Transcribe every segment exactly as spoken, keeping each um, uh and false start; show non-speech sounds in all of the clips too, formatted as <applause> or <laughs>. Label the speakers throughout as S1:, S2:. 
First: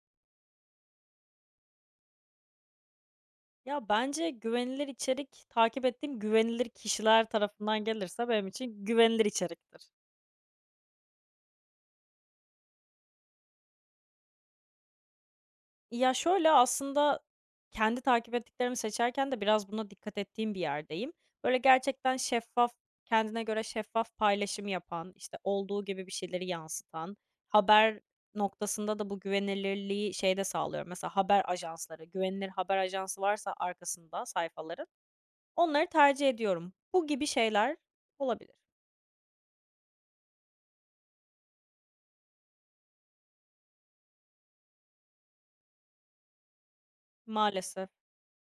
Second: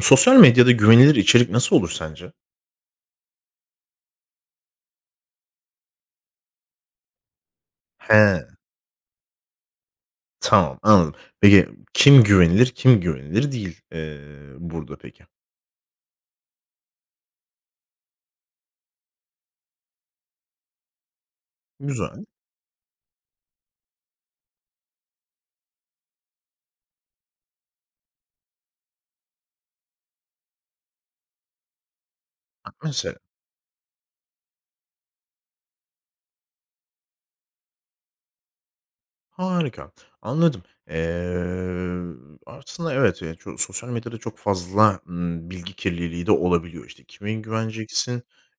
S1: Sosyal medyada güvenilir içerik nasıl olur sence?
S2: Ya, bence güvenilir içerik, takip ettiğim güvenilir kişiler tarafından gelirse
S1: He,
S2: benim için güvenilir içeriktir.
S1: tamam, anladım. Peki kim güvenilir, kim güvenilir değil, eee, burada peki?
S2: Ya, şöyle aslında kendi takip ettiklerimi seçerken de biraz buna dikkat ettiğim bir yerdeyim. Böyle gerçekten
S1: Güzel.
S2: şeffaf, kendine göre şeffaf paylaşım yapan, işte, olduğu gibi bir şeyleri yansıtan, haber noktasında da bu güvenilirliği şeyde sağlıyorum. Mesela haber ajansları, güvenilir haber
S1: Mesela.
S2: ajansı varsa arkasında sayfaların, onları tercih ediyorum. Bu gibi şeyler olabilir
S1: Harika, anladım. Eee, Aslında evet, eee, ço sosyal medyada çok fazla, ımm, bilgi kirliliği de olabiliyor. İşte, kime
S2: maalesef.
S1: güveneceksin?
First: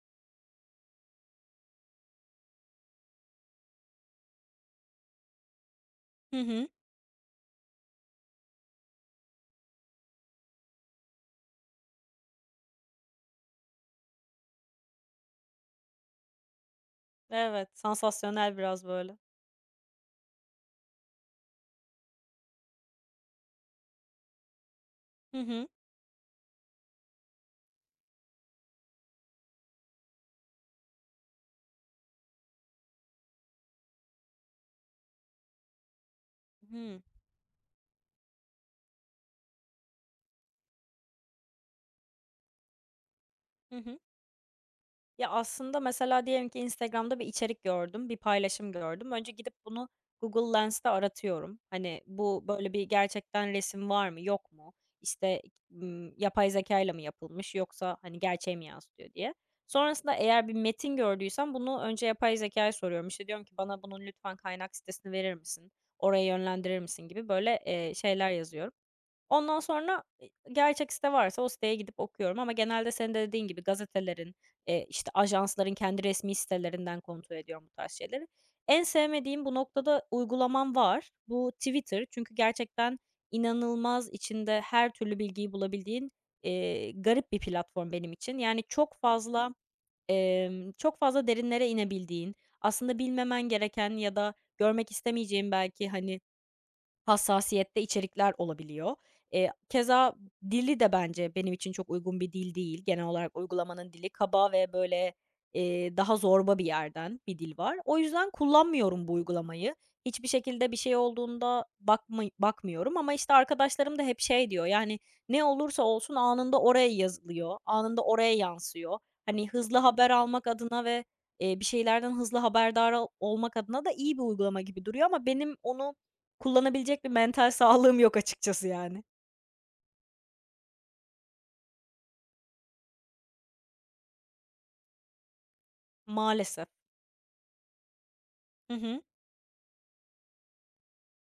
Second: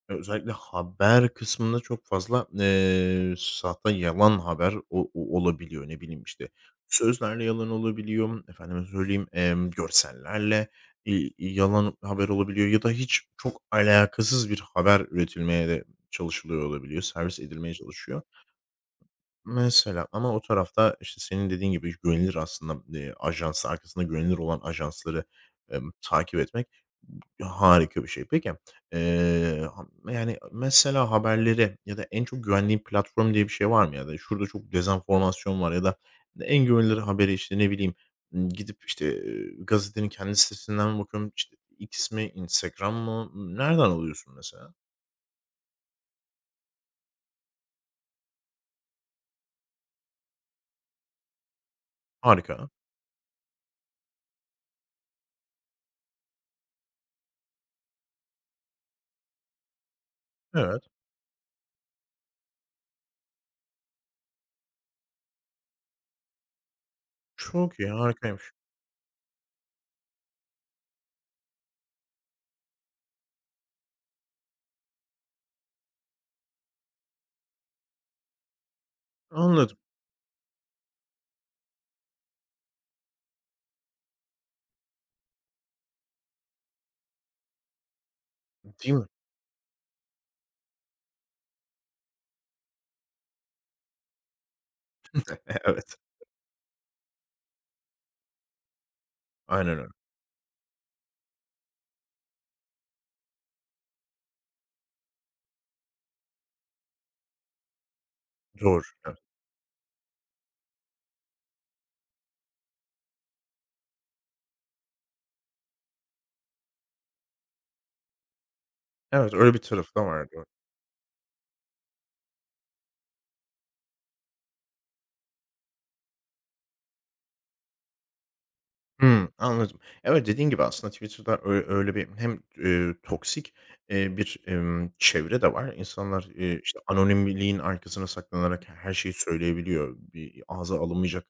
S1: Eee, özellikle haber kısmında çok fazla, eee, sahte, yalan haber o o olabiliyor. Ne bileyim,
S2: Hı
S1: işte,
S2: hı.
S1: sözlerle yalan olabiliyor, efendime söyleyeyim, emm, görsellerle, iii, yalan haber olabiliyor ya da hiç çok alakasız bir haber üretilmeye de çalışılıyor olabiliyor, servis
S2: Evet,
S1: edilmeye çalışıyor.
S2: sansasyonel biraz böyle.
S1: Mesela ama o tarafta, işte, senin dediğin gibi güvenilir aslında, eee, ajans, arkasında güvenilir olan ajansları,
S2: Hı hı.
S1: emm, takip etmek harika bir şey. Peki, eee, ha yani, mesela haberleri ya da en çok güvendiğin platform diye bir şey var mı? Ya da şurada çok dezenformasyon var ya da en güvenilir
S2: Hıı.
S1: haberi, işte, ne bileyim, ımm, gidip, işte, eee, gazetenin kendi sitesinden mi bakıyorum, işte, X mi, Instagram mı?
S2: Hı
S1: Nereden
S2: hı.
S1: alıyorsun mesela?
S2: Ya, aslında mesela diyelim ki Instagram'da bir içerik gördüm, bir paylaşım gördüm. Önce gidip bunu Google Lens'te aratıyorum. Hani, bu
S1: Harika.
S2: böyle bir gerçekten resim var mı, yok mu? İşte, ımm, yapay zeka ile mi yapılmış yoksa, hani, gerçeği mi yansıtıyor diye. Sonrasında eğer bir
S1: Evet.
S2: metin gördüysem bunu önce yapay zekâya soruyorum. İşte, diyorum ki bana bunun lütfen kaynak sitesini verir misin, oraya yönlendirir misin gibi böyle,
S1: Çok iyi,
S2: eee, şeyler
S1: harikaymış.
S2: yazıyorum. Ondan sonra, eee, gerçek site varsa o siteye gidip okuyorum ama genelde senin de dediğin gibi gazetelerin, eee, işte, ajansların kendi resmi sitelerinden kontrol ediyorum bu tarz şeyleri. En sevmediğim bu
S1: Anladım.
S2: noktada uygulamam var. Bu Twitter. Çünkü gerçekten inanılmaz içinde her türlü bilgiyi bulabildiğin, eee, garip bir platform benim için. Yani
S1: Değil
S2: çok
S1: mi?
S2: fazla, emm, çok fazla derinlere inebildiğin, aslında bilmemen gereken ya da görmek istemeyeceğin
S1: <laughs>
S2: belki,
S1: Evet.
S2: hani, hassasiyette içerikler olabiliyor. Eee,
S1: Aynen öyle.
S2: keza dili de bence benim için çok uygun bir dil değil. Genel olarak uygulamanın dili kaba ve böyle, eee, daha zorba bir yerden bir dil var. O yüzden
S1: Doğru.
S2: kullanmıyorum bu
S1: Evet.
S2: uygulamayı. Hiçbir şekilde bir şey olduğunda bakmıy bakmıyorum ama, işte, arkadaşlarım da hep şey diyor, yani, "Ne olursa olsun anında oraya yazılıyor, anında oraya yansıyor."
S1: Evet,
S2: Hani,
S1: öyle bir
S2: hızlı
S1: tarafı da
S2: haber
S1: var. Doğru.
S2: almak adına ve, eee, bir şeylerden hızlı haberdar ol olmak adına da iyi bir uygulama gibi duruyor ama benim onu kullanabilecek bir mental sağlığım yok açıkçası yani.
S1: Hımm, anladım. Evet, dediğin gibi aslında Twitter'da öyle öyle bir hem, eee, toksik, eee, bir, emm, çevre de var. İnsanlar, eee,
S2: Maalesef.
S1: işte, anonimliğin arkasına saklanarak
S2: Hı
S1: her
S2: hı.
S1: şeyi söyleyebiliyor. Bir ağza alınmayacak,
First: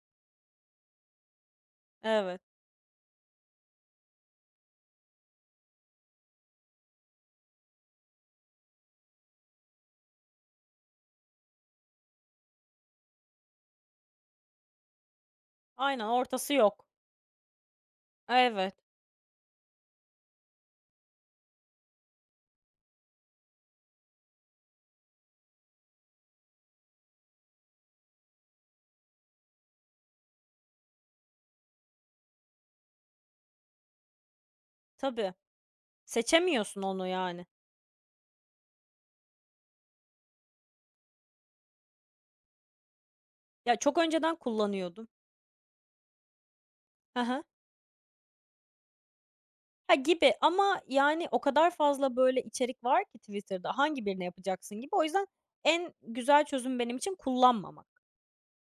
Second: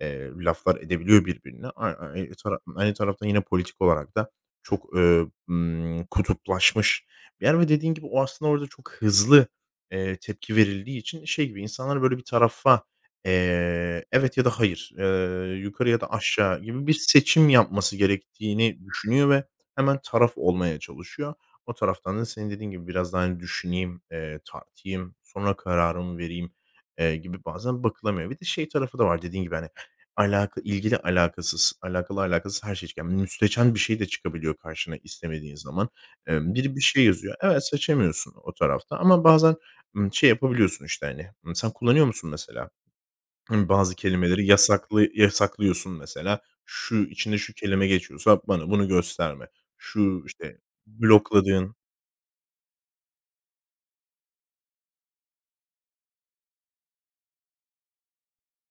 S1: eee, laflar edebiliyor birbirine. Ay ay
S2: Evet.
S1: tara Aynı taraftan yine politik olarak da çok, eee, ımm, kutuplaşmış bir yer ve dediğin gibi o aslında orada çok hızlı, eee, tepki verildiği için şey gibi insanlar böyle bir tarafa Eee, evet ya da hayır, eee, yukarı ya
S2: Aynen,
S1: da
S2: ortası
S1: aşağı
S2: yok.
S1: gibi bir seçim yapması
S2: Evet,
S1: gerektiğini düşünüyor ve hemen taraf olmaya çalışıyor. O taraftan da senin dediğin gibi biraz daha, hani, düşüneyim, eee, tartayım, sonra kararımı vereyim, eee, gibi bazen bakılamıyor. Bir de şey tarafı da var dediğin gibi, hani, alaka ilgili alakasız, alakalı alakasız her şey çıkıyor. Yani müsteçen bir şey de çıkabiliyor karşına
S2: tabii.
S1: istemediğin zaman. Emm, biri bir
S2: Seçemiyorsun
S1: şey
S2: onu
S1: yazıyor.
S2: yani.
S1: Evet, seçemiyorsun o tarafta ama bazen, ımm, şey yapabiliyorsun, işte, hani, ımm, sen kullanıyor musun mesela? Hımm,
S2: Ya,
S1: bazı
S2: çok önceden
S1: kelimeleri
S2: kullanıyordum.
S1: yasaklı yasaklıyorsun mesela. "Şu,
S2: Hı
S1: içinde
S2: hı.
S1: şu kelime geçiyorsa bana bunu gösterme."
S2: Ha,
S1: Şu,
S2: gibi
S1: işte,
S2: ama yani o kadar
S1: blokladığın.
S2: fazla böyle içerik var ki Twitter'da, hangi birini yapacaksın gibi. O yüzden en güzel çözüm benim için kullanmamak.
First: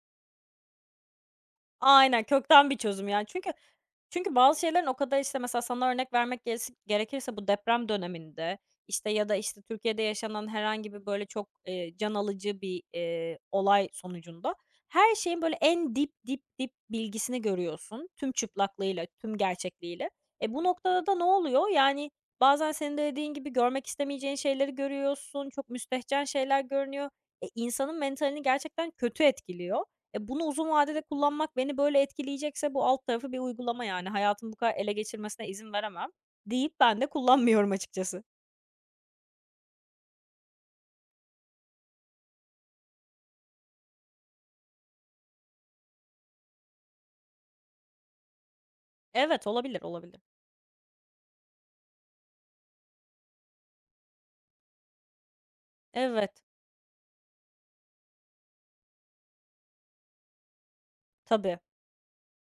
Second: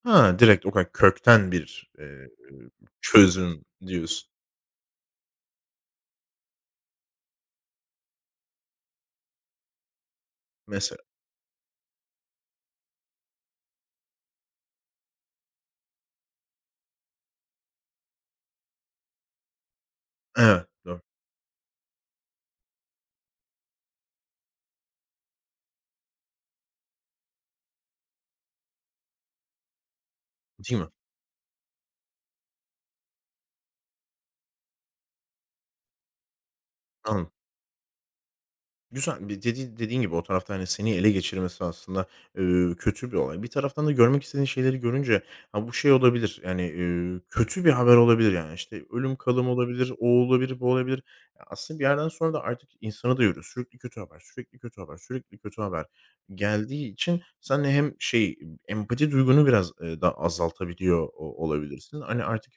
S1: Ha, direkt o kadar kökten bir,
S2: Aynen,
S1: eee,
S2: kökten bir çözüm yani. Çünkü
S1: çözüm diyorsun
S2: Çünkü bazı şeylerin o kadar, işte, mesela sana örnek vermek gerisi gerekirse bu deprem döneminde, işte, ya da, işte, Türkiye'de yaşanan herhangi
S1: mesela.
S2: bir, böyle, çok, eee, can alıcı bir, eee, olay sonucunda her şeyin, böyle, en dip, dip, dip bilgisini görüyorsun tüm çıplaklığıyla, tüm gerçekliğiyle. E, bu
S1: Evet, doğru.
S2: noktada da ne oluyor? Yani, bazen senin de dediğin gibi görmek istemeyeceğin şeyleri görüyorsun, çok müstehcen şeyler görünüyor. E, insanın mentalini gerçekten kötü etkiliyor. E, bunu uzun
S1: Değil mi?
S2: vadede kullanmak beni böyle etkileyecekse bu alt tarafı bir uygulama yani. Hayatımı bu kadar ele geçirmesine izin veremem deyip ben de
S1: Anladım.
S2: kullanmıyorum açıkçası.
S1: Güzel. Bir dedi dediğin gibi o tarafta, hani, seni ele geçirmesi aslında, eee, kötü bir olay. Bir taraftan da görmek istediğin şeyleri görünce, ha, bu şey olabilir, yani, eee, kötü bir haber olabilir, yani, işte, ölüm
S2: Evet,
S1: kalım
S2: olabilir,
S1: olabilir, o
S2: olabilir.
S1: olabilir, bu olabilir. Ya, aslında bir yerden sonra da artık insana da yoruyor. Sürekli kötü haber, sürekli kötü haber, sürekli kötü haber
S2: Evet,
S1: geldiği için sen de hem şey, empati duygunu biraz, eee, da azaltabiliyor o
S2: tabii.
S1: olabilirsin. Hani, artık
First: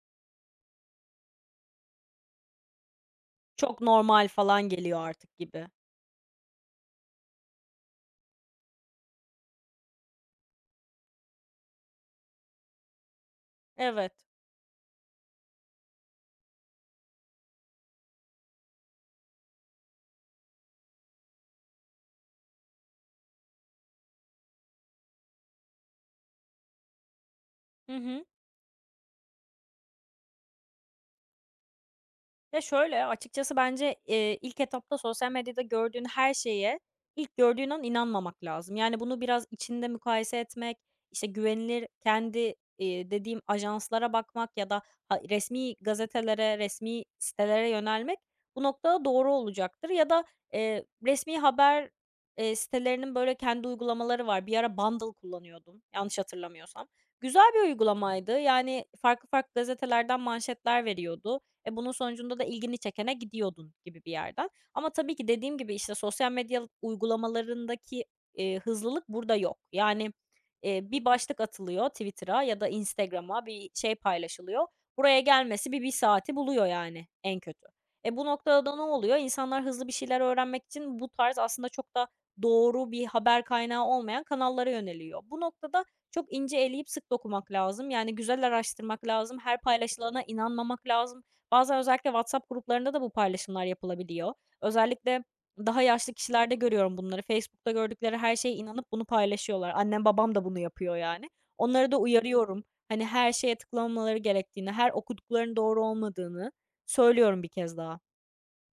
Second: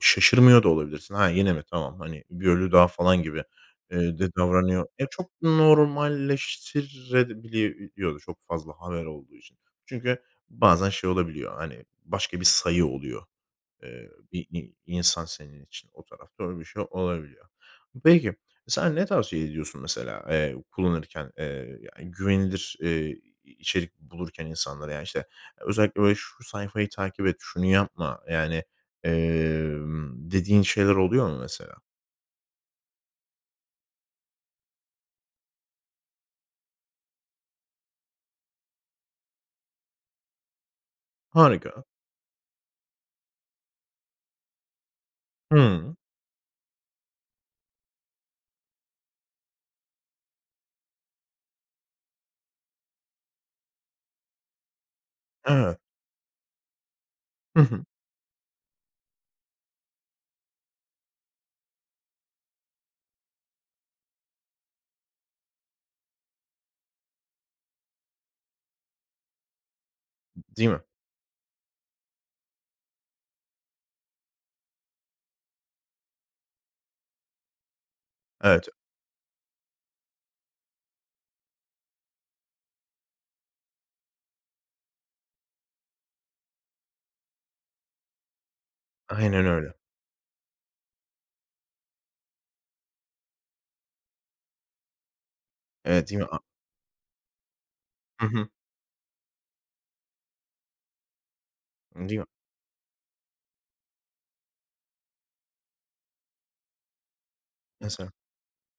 S1: şaşırmıyor da olabilirsin. Ha, yine mi, tamam, hani, bir ölü daha falan gibi
S2: Çok
S1: Eee,
S2: normal
S1: de
S2: falan
S1: davranıyor.
S2: geliyor
S1: E, çok
S2: artık gibi.
S1: normalleştirebiliyordu çok fazla haber olduğu için. Çünkü bazen şey olabiliyor, hani, başka bir sayı oluyor. Eee,
S2: Evet.
S1: bir i insan senin için o tarafta öyle bir şey olabiliyor. Peki, sen ne tavsiye ediyorsun mesela, eee, kullanırken, eee, yani güvenilir, eee, içerik bulurken insanlara? Yani, işte, özellikle böyle şu sayfayı takip et, şunu
S2: Hı
S1: yapma,
S2: hı.
S1: yani, emm, dediğin şeyler oluyor mu mesela?
S2: Ya, şöyle, açıkçası bence, eee, ilk etapta sosyal medyada gördüğün her şeye ilk gördüğün an inanmamak lazım. Yani, bunu biraz içinde mukayese etmek, işte,
S1: Harika.
S2: güvenilir kendi, eee, dediğim ajanslara bakmak ya da ha resmî
S1: Hımm.
S2: gazetelere, resmi sitelere yönelmek bu noktada doğru olacaktır. Ya da, eee, resmî haber, eee, sitelerinin, böyle, kendi uygulamaları var. Bir ara Bundle
S1: Evet.
S2: kullanıyordum yanlış hatırlamıyorsam. Güzel bir
S1: Hı hı.
S2: uygulamaydı. Yani, farklı farklı gazetelerden manşetler veriyordu. E, bunun sonucunda da ilgini çekene gidiyordun gibi bir yerden. Ama tabii ki dediğim gibi, işte, sosyal medya uygulamalarındaki, eee, hızlılık burada yok. Yani,
S1: Değil mi?
S2: eee, bir başlık atılıyor Twitter'a ya da Instagram'a, bir şey paylaşılıyor. Buraya gelmesi bir bir saati buluyor yani en kötü. E, bu noktada
S1: Evet,
S2: da ne oluyor? İnsanlar hızlı bir şeyler öğrenmek için bu tarz aslında çok da doğru bir haber kaynağı olmayan kanallara yöneliyor. Bu noktada çok ince eleyip sık dokumak lazım. Yani güzel araştırmak lazım,
S1: aynen
S2: her
S1: öyle.
S2: paylaşılana inanmamak lazım. Bazen özellikle WhatsApp gruplarında da bu paylaşımlar yapılabiliyor. Özellikle daha
S1: Evet,
S2: yaşlı
S1: değil mi? A.
S2: kişilerde görüyorum bunları. Facebook'ta gördükleri
S1: Hı
S2: her
S1: hı.
S2: şeye inanıp bunu paylaşıyorlar. Annem babam da bunu yapıyor yani. Onları da
S1: Değil mi?
S2: uyarıyorum. Hani her şeye tıklamamaları gerektiğini, her okuduklarının doğru olmadığını söylüyorum bir kez daha.
S1: Mesela.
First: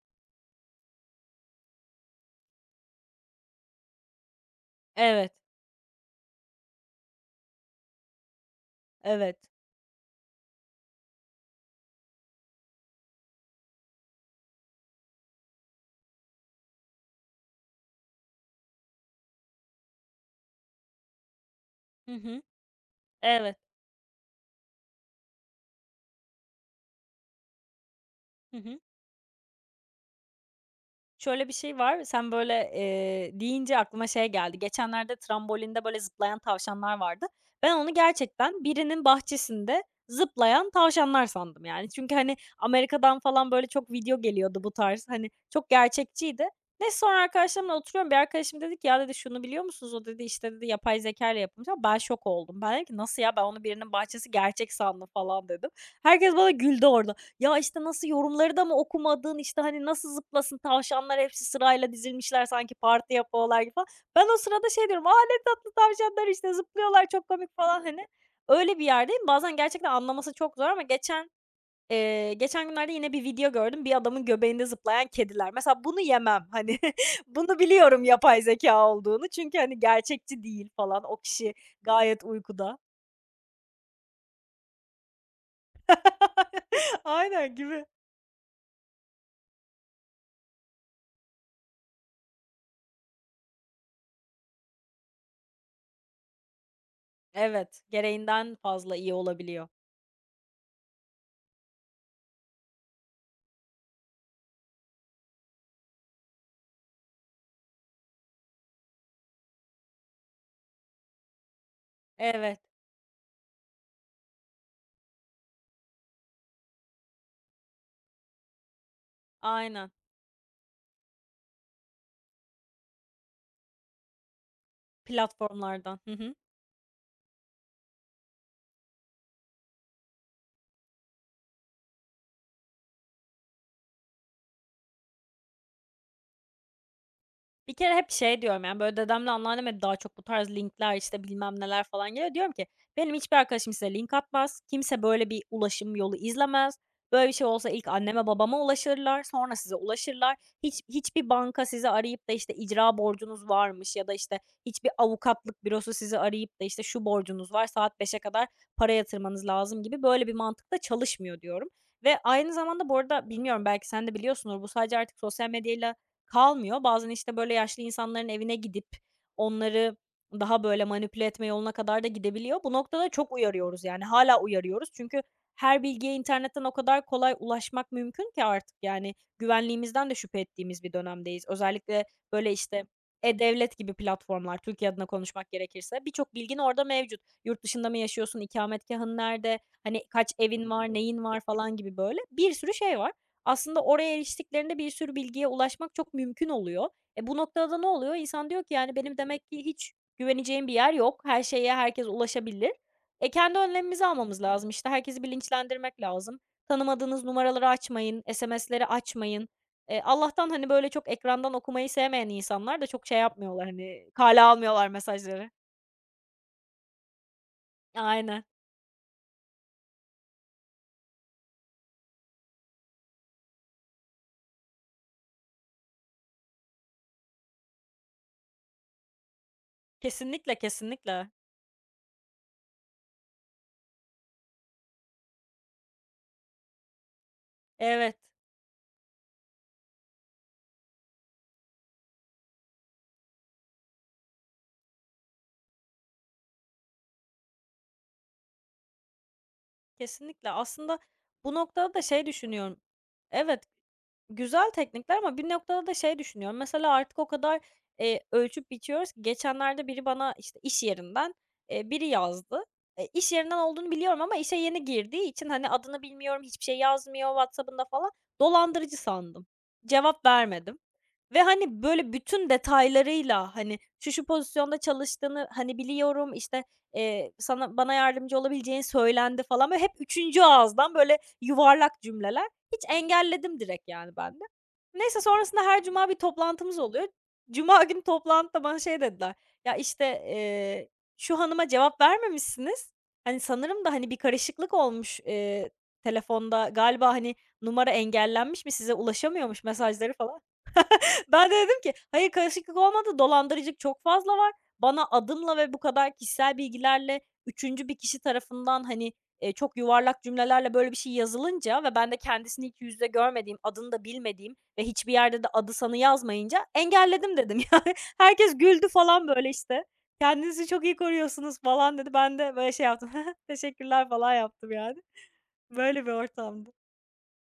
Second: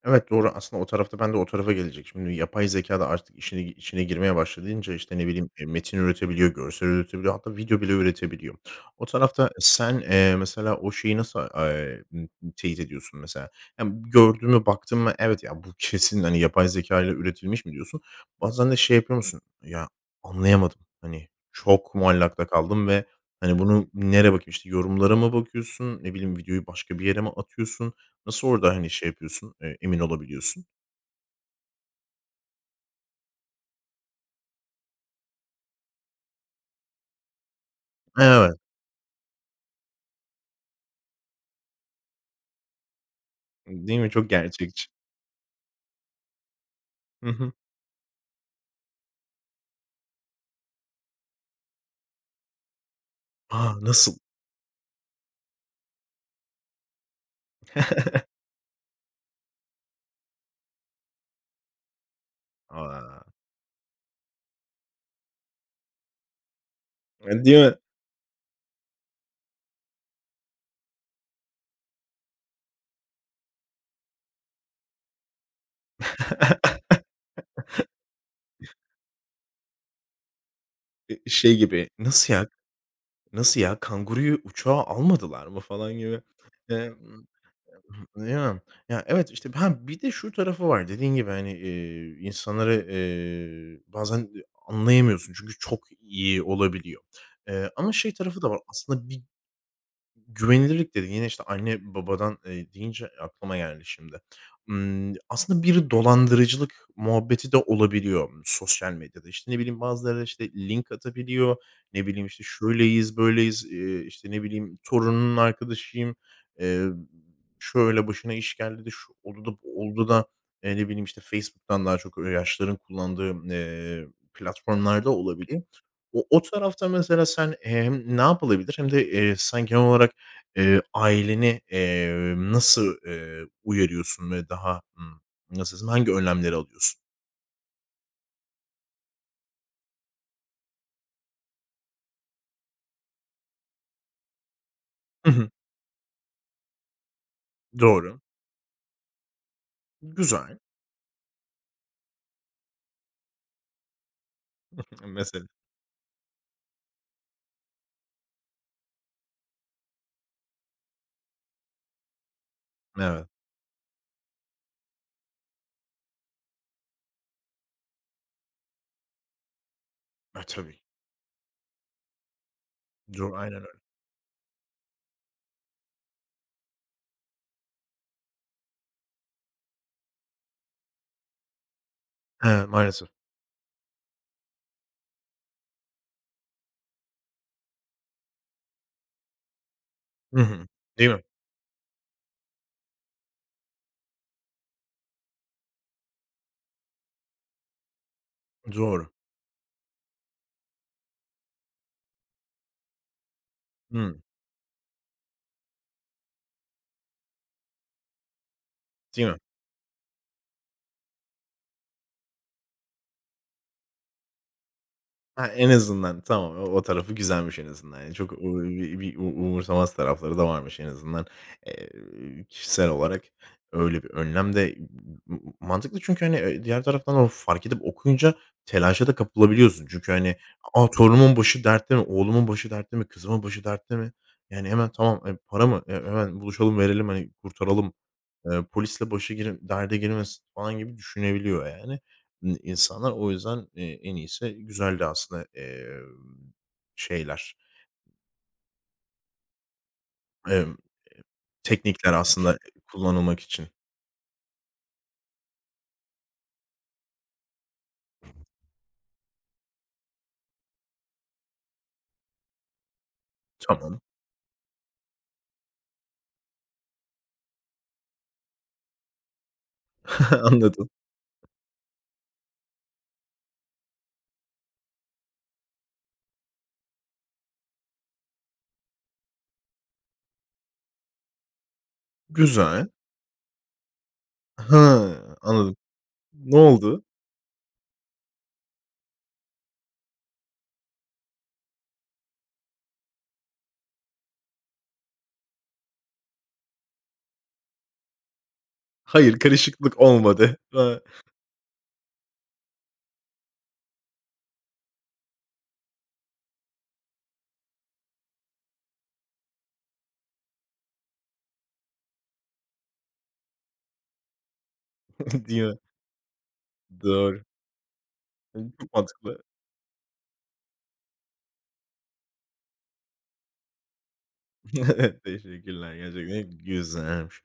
S1: Evet, doğru. Aslında o tarafta ben de o tarafa gelecek şimdi yapay zeka da artık işine içine girmeye başladığınca, işte, ne
S2: Evet,
S1: bileyim, eee, metin üretebiliyor, görsel üretebiliyor, hatta video bile üretebiliyor. O
S2: evet.
S1: tarafta sen, eee, mesela o şeyi nasıl, eee, ımm, teyit ediyorsun mesela? Yani, gördün mü, baktın mı, "Evet, ya, bu kesin, hani, yapay zeka ile üretilmiş." mi diyorsun? Bazen de şey yapıyor musun? "Ya, anlayamadım." Hani, çok
S2: Hı hı.
S1: muallakta kaldım ve,
S2: Evet.
S1: hani, bunu nereye bakayım? İşte, yorumlara mı bakıyorsun? Ne bileyim, videoyu başka bir yere mi atıyorsun? Nasıl
S2: Hı
S1: orada,
S2: hı.
S1: hani, şey yapıyorsun, eee, emin olabiliyorsun?
S2: Şöyle bir şey var, sen böyle, eee, deyince aklıma şey geldi. Geçenlerde trambolinde böyle zıplayan tavşanlar vardı. Ben onu
S1: Evet.
S2: gerçekten birinin bahçesinde zıplayan tavşanlar sandım yani. Çünkü, hani, Amerika'dan falan böyle çok
S1: Değil mi?
S2: video
S1: Çok
S2: geliyordu bu
S1: gerçekçi.
S2: tarz, hani, çok gerçekçiydi. Ne sonra
S1: Hı hı.
S2: arkadaşlarımla oturuyorum. Bir arkadaşım dedi ki, "Ya," dedi, "şunu biliyor musunuz?" O dedi, işte dedi, "yapay zeka ile yapılmış," ama ben şok oldum. Ben dedim ki, "Nasıl ya? Ben onu
S1: A!
S2: birinin
S1: Nasıl?
S2: bahçesi gerçek sandım," falan dedim. Herkes bana güldü orada. Ya, işte, nasıl
S1: <laughs>
S2: yorumları da mı okumadın, işte, hani, nasıl zıplasın tavşanlar hepsi sırayla dizilmişler sanki parti
S1: A!
S2: yapıyorlar gibi falan. Ben o sırada şey diyorum, "A, ne tatlı tavşanlar, işte, zıplıyorlar çok
S1: E,
S2: komik,"
S1: değil mi?
S2: falan, hani. Öyle bir yerdeyim. Bazen gerçekten anlaması çok zor ama geçen, eee, geçen günlerde yine bir video gördüm. Bir adamın göbeğinde zıplayan kediler. Mesela bunu yemem, hani.
S1: <laughs>
S2: <laughs> Bunu biliyorum yapay zeka olduğunu çünkü, hani, gerçekçi değil falan. O
S1: E,
S2: kişi
S1: şey gibi,
S2: gayet
S1: "Nasıl ya?
S2: uykuda.
S1: Nasıl ya? Kanguruyu uçağa almadılar mı?" falan gibi.
S2: <laughs>
S1: Emm,
S2: Aynen gibi.
S1: Değil mi? Ya, evet, işte, ha, bir de şu tarafı var dediğin gibi, hani, eee, insanları, eee, bazen anlayamıyorsun çünkü çok iyi olabiliyor. Eee,
S2: Evet,
S1: ama şey tarafı da
S2: gereğinden
S1: var
S2: fazla
S1: aslında
S2: iyi
S1: bir.
S2: olabiliyor.
S1: Güvenilirlik dedin. Yine, işte, anne babadan, eee, deyince aklıma geldi şimdi. Imm, aslında bir dolandırıcılık muhabbeti de olabiliyor sosyal medyada. İşte, ne bileyim, bazıları, işte, link atabiliyor, ne bileyim, işte,
S2: Evet,
S1: şöyleyiz, böyleyiz, eee, işte, ne bileyim, torunun arkadaşıyım, eee, şöyle başına iş geldi de şu oldu da bu
S2: aynen.
S1: oldu da, eee, ne bileyim, işte, Facebook'tan daha çok yaşların kullandığı, eee, platformlarda olabiliyor.
S2: Platformlardan. Hı
S1: O
S2: hı.
S1: o tarafta mesela sen hem ne yapılabilir hem de, eee, sen genel olarak Eee, aileni, eee, nasıl, eee, uyarıyorsun ve daha, ımm, nasıl desem, hangi önlemleri alıyorsun?
S2: Bir kere hep şey diyorum, yani, böyle, dedemle anneanneme de daha çok bu tarz linkler, işte, bilmem neler falan geliyor. Diyorum ki, "Benim hiçbir arkadaşım size link atmaz. Kimse böyle
S1: Hı
S2: bir
S1: hı.
S2: ulaşım yolu izlemez. Böyle bir şey olsa ilk
S1: Doğru.
S2: anneme babama ulaşırlar, sonra size ulaşırlar.
S1: Güzel.
S2: Hiç hiçbir banka sizi arayıp da, işte, icra borcunuz varmış ya da, işte, hiçbir
S1: Mesela.
S2: avukatlık bürosu sizi arayıp da, işte, şu borcunuz var, saat beşe kadar para yatırmanız lazım," gibi böyle bir mantıkla çalışmıyor diyorum ve aynı zamanda bu
S1: Evet.
S2: arada bilmiyorum belki sen de biliyorsundur, bu sadece artık sosyal medyayla kalmıyor. Bazen, işte, böyle, yaşlı insanların evine gidip onları
S1: E,
S2: daha,
S1: tabii.
S2: böyle, manipüle etme yoluna kadar da gidebiliyor. Bu noktada çok
S1: Doğ aynen öyle.
S2: uyarıyoruz, yani, hala uyarıyoruz. Çünkü her bilgiye internetten o kadar kolay ulaşmak mümkün ki artık, yani, güvenliğimizden de şüphe ettiğimiz bir dönemdeyiz. Özellikle,
S1: He,
S2: böyle, işte,
S1: maalesef.
S2: e-Devlet gibi platformlar, Türkiye adına konuşmak gerekirse birçok bilgin orada mevcut. Yurt dışında mı yaşıyorsun, ikametgâhın nerede, hani, kaç
S1: Hı hı.
S2: evin var,
S1: Değil mi?
S2: neyin var falan gibi, böyle, bir sürü şey var. Aslında oraya eriştiklerinde bir sürü bilgiye ulaşmak çok mümkün oluyor. E, bu noktada da ne oluyor? İnsan diyor ki, yani,
S1: Doğru.
S2: benim demek ki hiç güveneceğim bir yer yok. Her şeye herkes ulaşabilir. E, kendi önlemimizi
S1: Hımm.
S2: almamız lazım. İşte, herkesi bilinçlendirmek lazım. Tanımadığınız numaraları açmayın, S M S'leri
S1: Değil mi?
S2: açmayın. Eee, Allah'tan, hani, böyle, çok ekrandan okumayı sevmeyen insanlar da çok şey yapmıyorlar, hani, kale almıyorlar
S1: Ha,
S2: mesajları.
S1: en azından tamam, o o tarafı güzelmiş en azından. Yani çok
S2: Aynen.
S1: u bir bir u umursamaz tarafları da varmış en azından. Eee, Kişisel olarak öyle bir önlem de m mantıklı çünkü, hani, eee, diğer taraftan o fark edip okuyunca telaşa da kapılabiliyorsun. Çünkü, hani,
S2: Kesinlikle,
S1: "A,
S2: kesinlikle.
S1: torunumun başı dertte mi, oğlumun başı dertte mi, kızımın başı dertte mi?" Yani, hemen, "Tamam, eee, para mı? Eee, hemen buluşalım, verelim, hani, kurtaralım."
S2: Evet,
S1: Eee, polisle başı gir derde girmesin falan gibi düşünebiliyor yani, ııı, insanlar. O yüzden, eee, en iyisi güzeldi aslında, eee, şeyler,
S2: kesinlikle.
S1: emm,
S2: Aslında bu noktada da
S1: teknikler
S2: şey
S1: aslında,
S2: düşünüyorum.
S1: kullanılmak
S2: Evet.
S1: için.
S2: Güzel teknikler ama bir noktada da şey düşünüyorum. Mesela artık o kadar, eee, ölçüp biçiyoruz ki geçenlerde biri bana, işte, iş yerinden, eee, biri yazdı. E, iş yerinden olduğunu
S1: Tamam,
S2: biliyorum ama işe yeni girdiği için, hani, adını bilmiyorum, hiçbir şey yazmıyor WhatsApp'ında falan. Dolandırıcı sandım. Cevap
S1: <laughs>
S2: vermedim.
S1: anladım.
S2: Ve, hani, böyle, bütün detaylarıyla, hani, şu şu pozisyonda çalıştığını, hani, biliyorum, işte, eee, sana bana yardımcı olabileceğini söylendi falan. Böyle, hep üçüncü ağızdan, böyle, yuvarlak cümleler. Hiç
S1: Güzel.
S2: engelledim direkt, yani, ben de.
S1: Ha,
S2: Neyse sonrasında
S1: anladım.
S2: her cuma bir
S1: Ne
S2: toplantımız
S1: oldu?
S2: oluyor. Cuma günü toplantıda bana şey dediler, "Ya, işte, eee, şu hanıma cevap vermemişsiniz. Hani, sanırım da, hani, bir karışıklık olmuş, eee, telefonda. Galiba, hani, numara engellenmiş mi, size
S1: Hayır,
S2: ulaşamıyormuş
S1: karışıklık
S2: mesajları falan."
S1: olmadı. Ha,
S2: Ben de dedim ki, "Hayır, karışıklık olmadı, dolandırıcılık çok fazla var. Bana adımla ve bu kadar kişisel bilgilerle üçüncü bir kişi tarafından, hani, eee, çok yuvarlak cümlelerle böyle bir şey yazılınca ve ben de kendisini ilk yüzde görmediğim, adını da bilmediğim ve hiçbir yerde de
S1: <laughs> değil
S2: adı
S1: mi?
S2: sanı yazmayınca engelledim,"
S1: Doğru.
S2: dedim. <laughs> Yani herkes
S1: Iıı,
S2: güldü
S1: çok
S2: falan
S1: mantıklı.
S2: böyle işte. "Kendinizi çok iyi koruyorsunuz," falan dedi. Ben de böyle şey yaptım, <laughs> "teşekkürler," falan yaptım
S1: <laughs>
S2: yani.
S1: Evet, teşekkürler.
S2: Böyle bir
S1: Gerçekten
S2: ortamdı.
S1: güzelmiş.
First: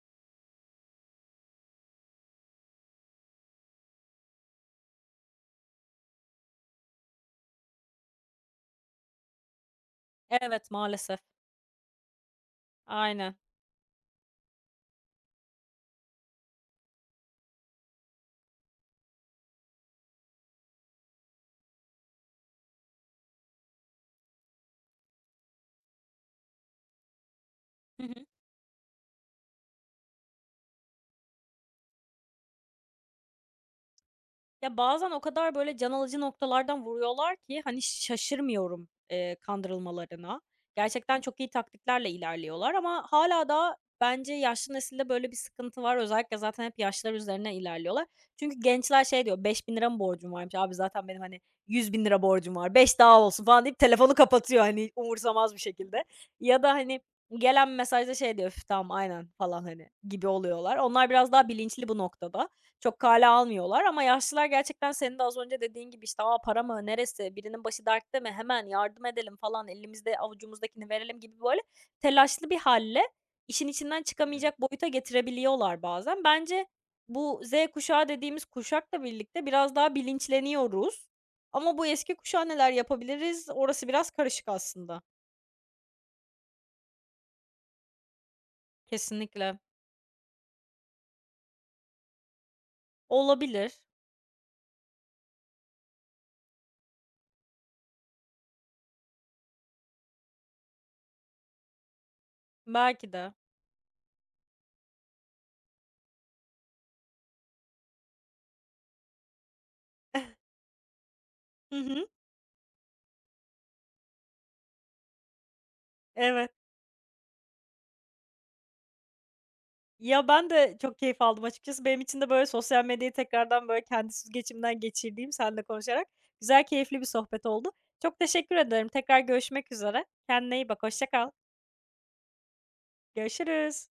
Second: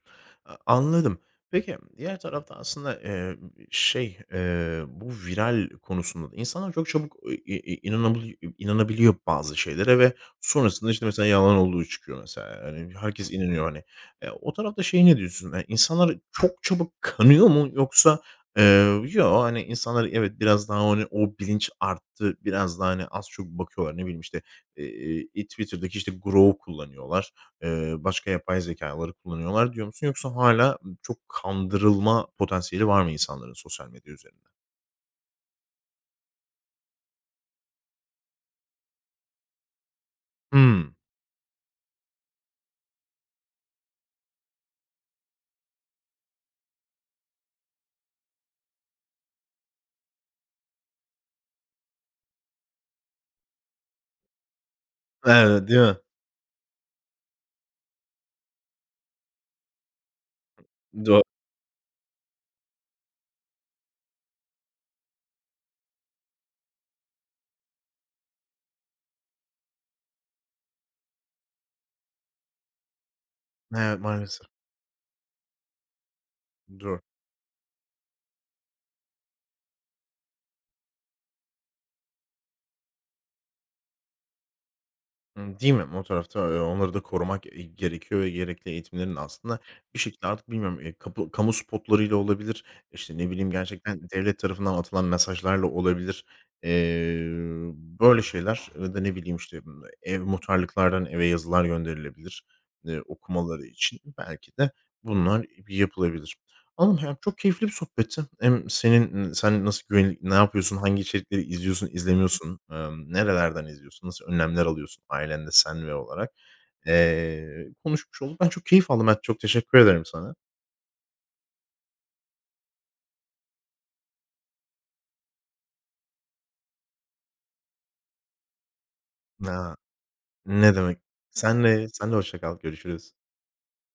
S1: A anladım. Peki, diğer tarafta aslında, eee, şey, eee, bu viral konusunda da insanlar çok çabuk, i i inanabili inanabiliyor bazı şeylere ve
S2: Evet,
S1: sonrasında, işte,
S2: maalesef.
S1: mesela yalan olduğu çıkıyor mesela. Yani herkes
S2: Aynen.
S1: inanıyor, hani. Eee, o tarafta şey ne diyorsun? Hani, insanlar çok çabuk kanıyor mu yoksa, eee, yo, hani, insanlar evet biraz daha, hani, o bilinç arttı. Biraz daha, hani, az çok bakıyorlar. Ne bileyim, işte, Eee, i Twitter'daki, işte, Grok'u kullanıyorlar, eee, başka yapay zekaları kullanıyorlar diyor musun? Yoksa hala çok kandırılma potansiyeli var mı insanların sosyal medya üzerinde?
S2: Ya, bazen o kadar, böyle, can alıcı noktalardan vuruyorlar ki, hani, şaşırmıyorum, eee, kandırılmalarına.
S1: Hımm.
S2: Gerçekten çok iyi taktiklerle ilerliyorlar ama hala daha bence yaşlı nesilde böyle bir sıkıntı var. Özellikle zaten hep yaşlılar üzerine ilerliyorlar. Çünkü gençler şey diyor, ₺beş bin mı borcum varmış? Abi zaten benim, hani, yüz bin lira borcum var, beş daha olsun falan deyip telefonu kapatıyor, hani, umursamaz bir
S1: Evet, değil mi?
S2: şekilde. Ya da, hani, gelen mesajda şey diyor, üf, tamam, aynen falan, hani, gibi oluyorlar. Onlar
S1: Do
S2: biraz daha bilinçli bu noktada. Çok kale almıyorlar ama yaşlılar gerçekten senin de az önce dediğin gibi, işte, "A, para mı, neresi, birinin başı dertte mi, hemen yardım edelim," falan, "Elimizde avucumuzdakini verelim," gibi, böyle, telaşlı bir halle işin içinden,
S1: Evet,
S2: evet,
S1: maalesef.
S2: çıkamayacak boyuta getirebiliyorlar bazen. Bence
S1: Doğru.
S2: bu Z kuşağı dediğimiz kuşakla birlikte biraz daha bilinçleniyoruz ama bu eski kuşağa neler yapabiliriz, orası biraz karışık aslında.
S1: Imm, değil mi? O tarafta, eee, onları da korumak, eee, gerekiyor ve gerekli eğitimlerin
S2: Kesinlikle.
S1: aslında bir şekilde artık bilmiyorum, eee, kapı kamu spotlarıyla olabilir, işte, ne bileyim,
S2: Olabilir.
S1: gerçekten devlet tarafından atılan mesajlarla olabilir. Eee, Böyle şeyler ya da ne bileyim, işte, ımm, ev muhtarlıklardan eve yazılar gönderilebilir, eee,
S2: Belki de.
S1: okumaları için. Belki de bunlar yapılabilir. Anladım. Yani, çok keyifli bir sohbetti. Hem senin, sen nasıl güveni ne
S2: <laughs>
S1: yapıyorsun, hangi içerikleri
S2: Hı
S1: izliyorsun,
S2: hı.
S1: izlemiyorsun, emm, nerelerden izliyorsun, nasıl önlemler alıyorsun ailende sen ve olarak,
S2: Evet.
S1: eee, konuşmuş olduk. Ben çok keyif aldım. Ben çok teşekkür ederim
S2: Ya,
S1: sana.
S2: ben de çok keyif aldım açıkçası. Benim için de, böyle, sosyal medyayı tekrardan, böyle, kendi süzgecimden geçirdiğim seninle konuşarak güzel, keyifli bir sohbet oldu. Çok teşekkür ederim. Tekrar görüşmek
S1: A,
S2: üzere. Kendine iyi
S1: ne
S2: bak.
S1: demek.
S2: Hoşça kal.
S1: Sen de sen de hoşça kal. Görüşürüz.
S2: Görüşürüz.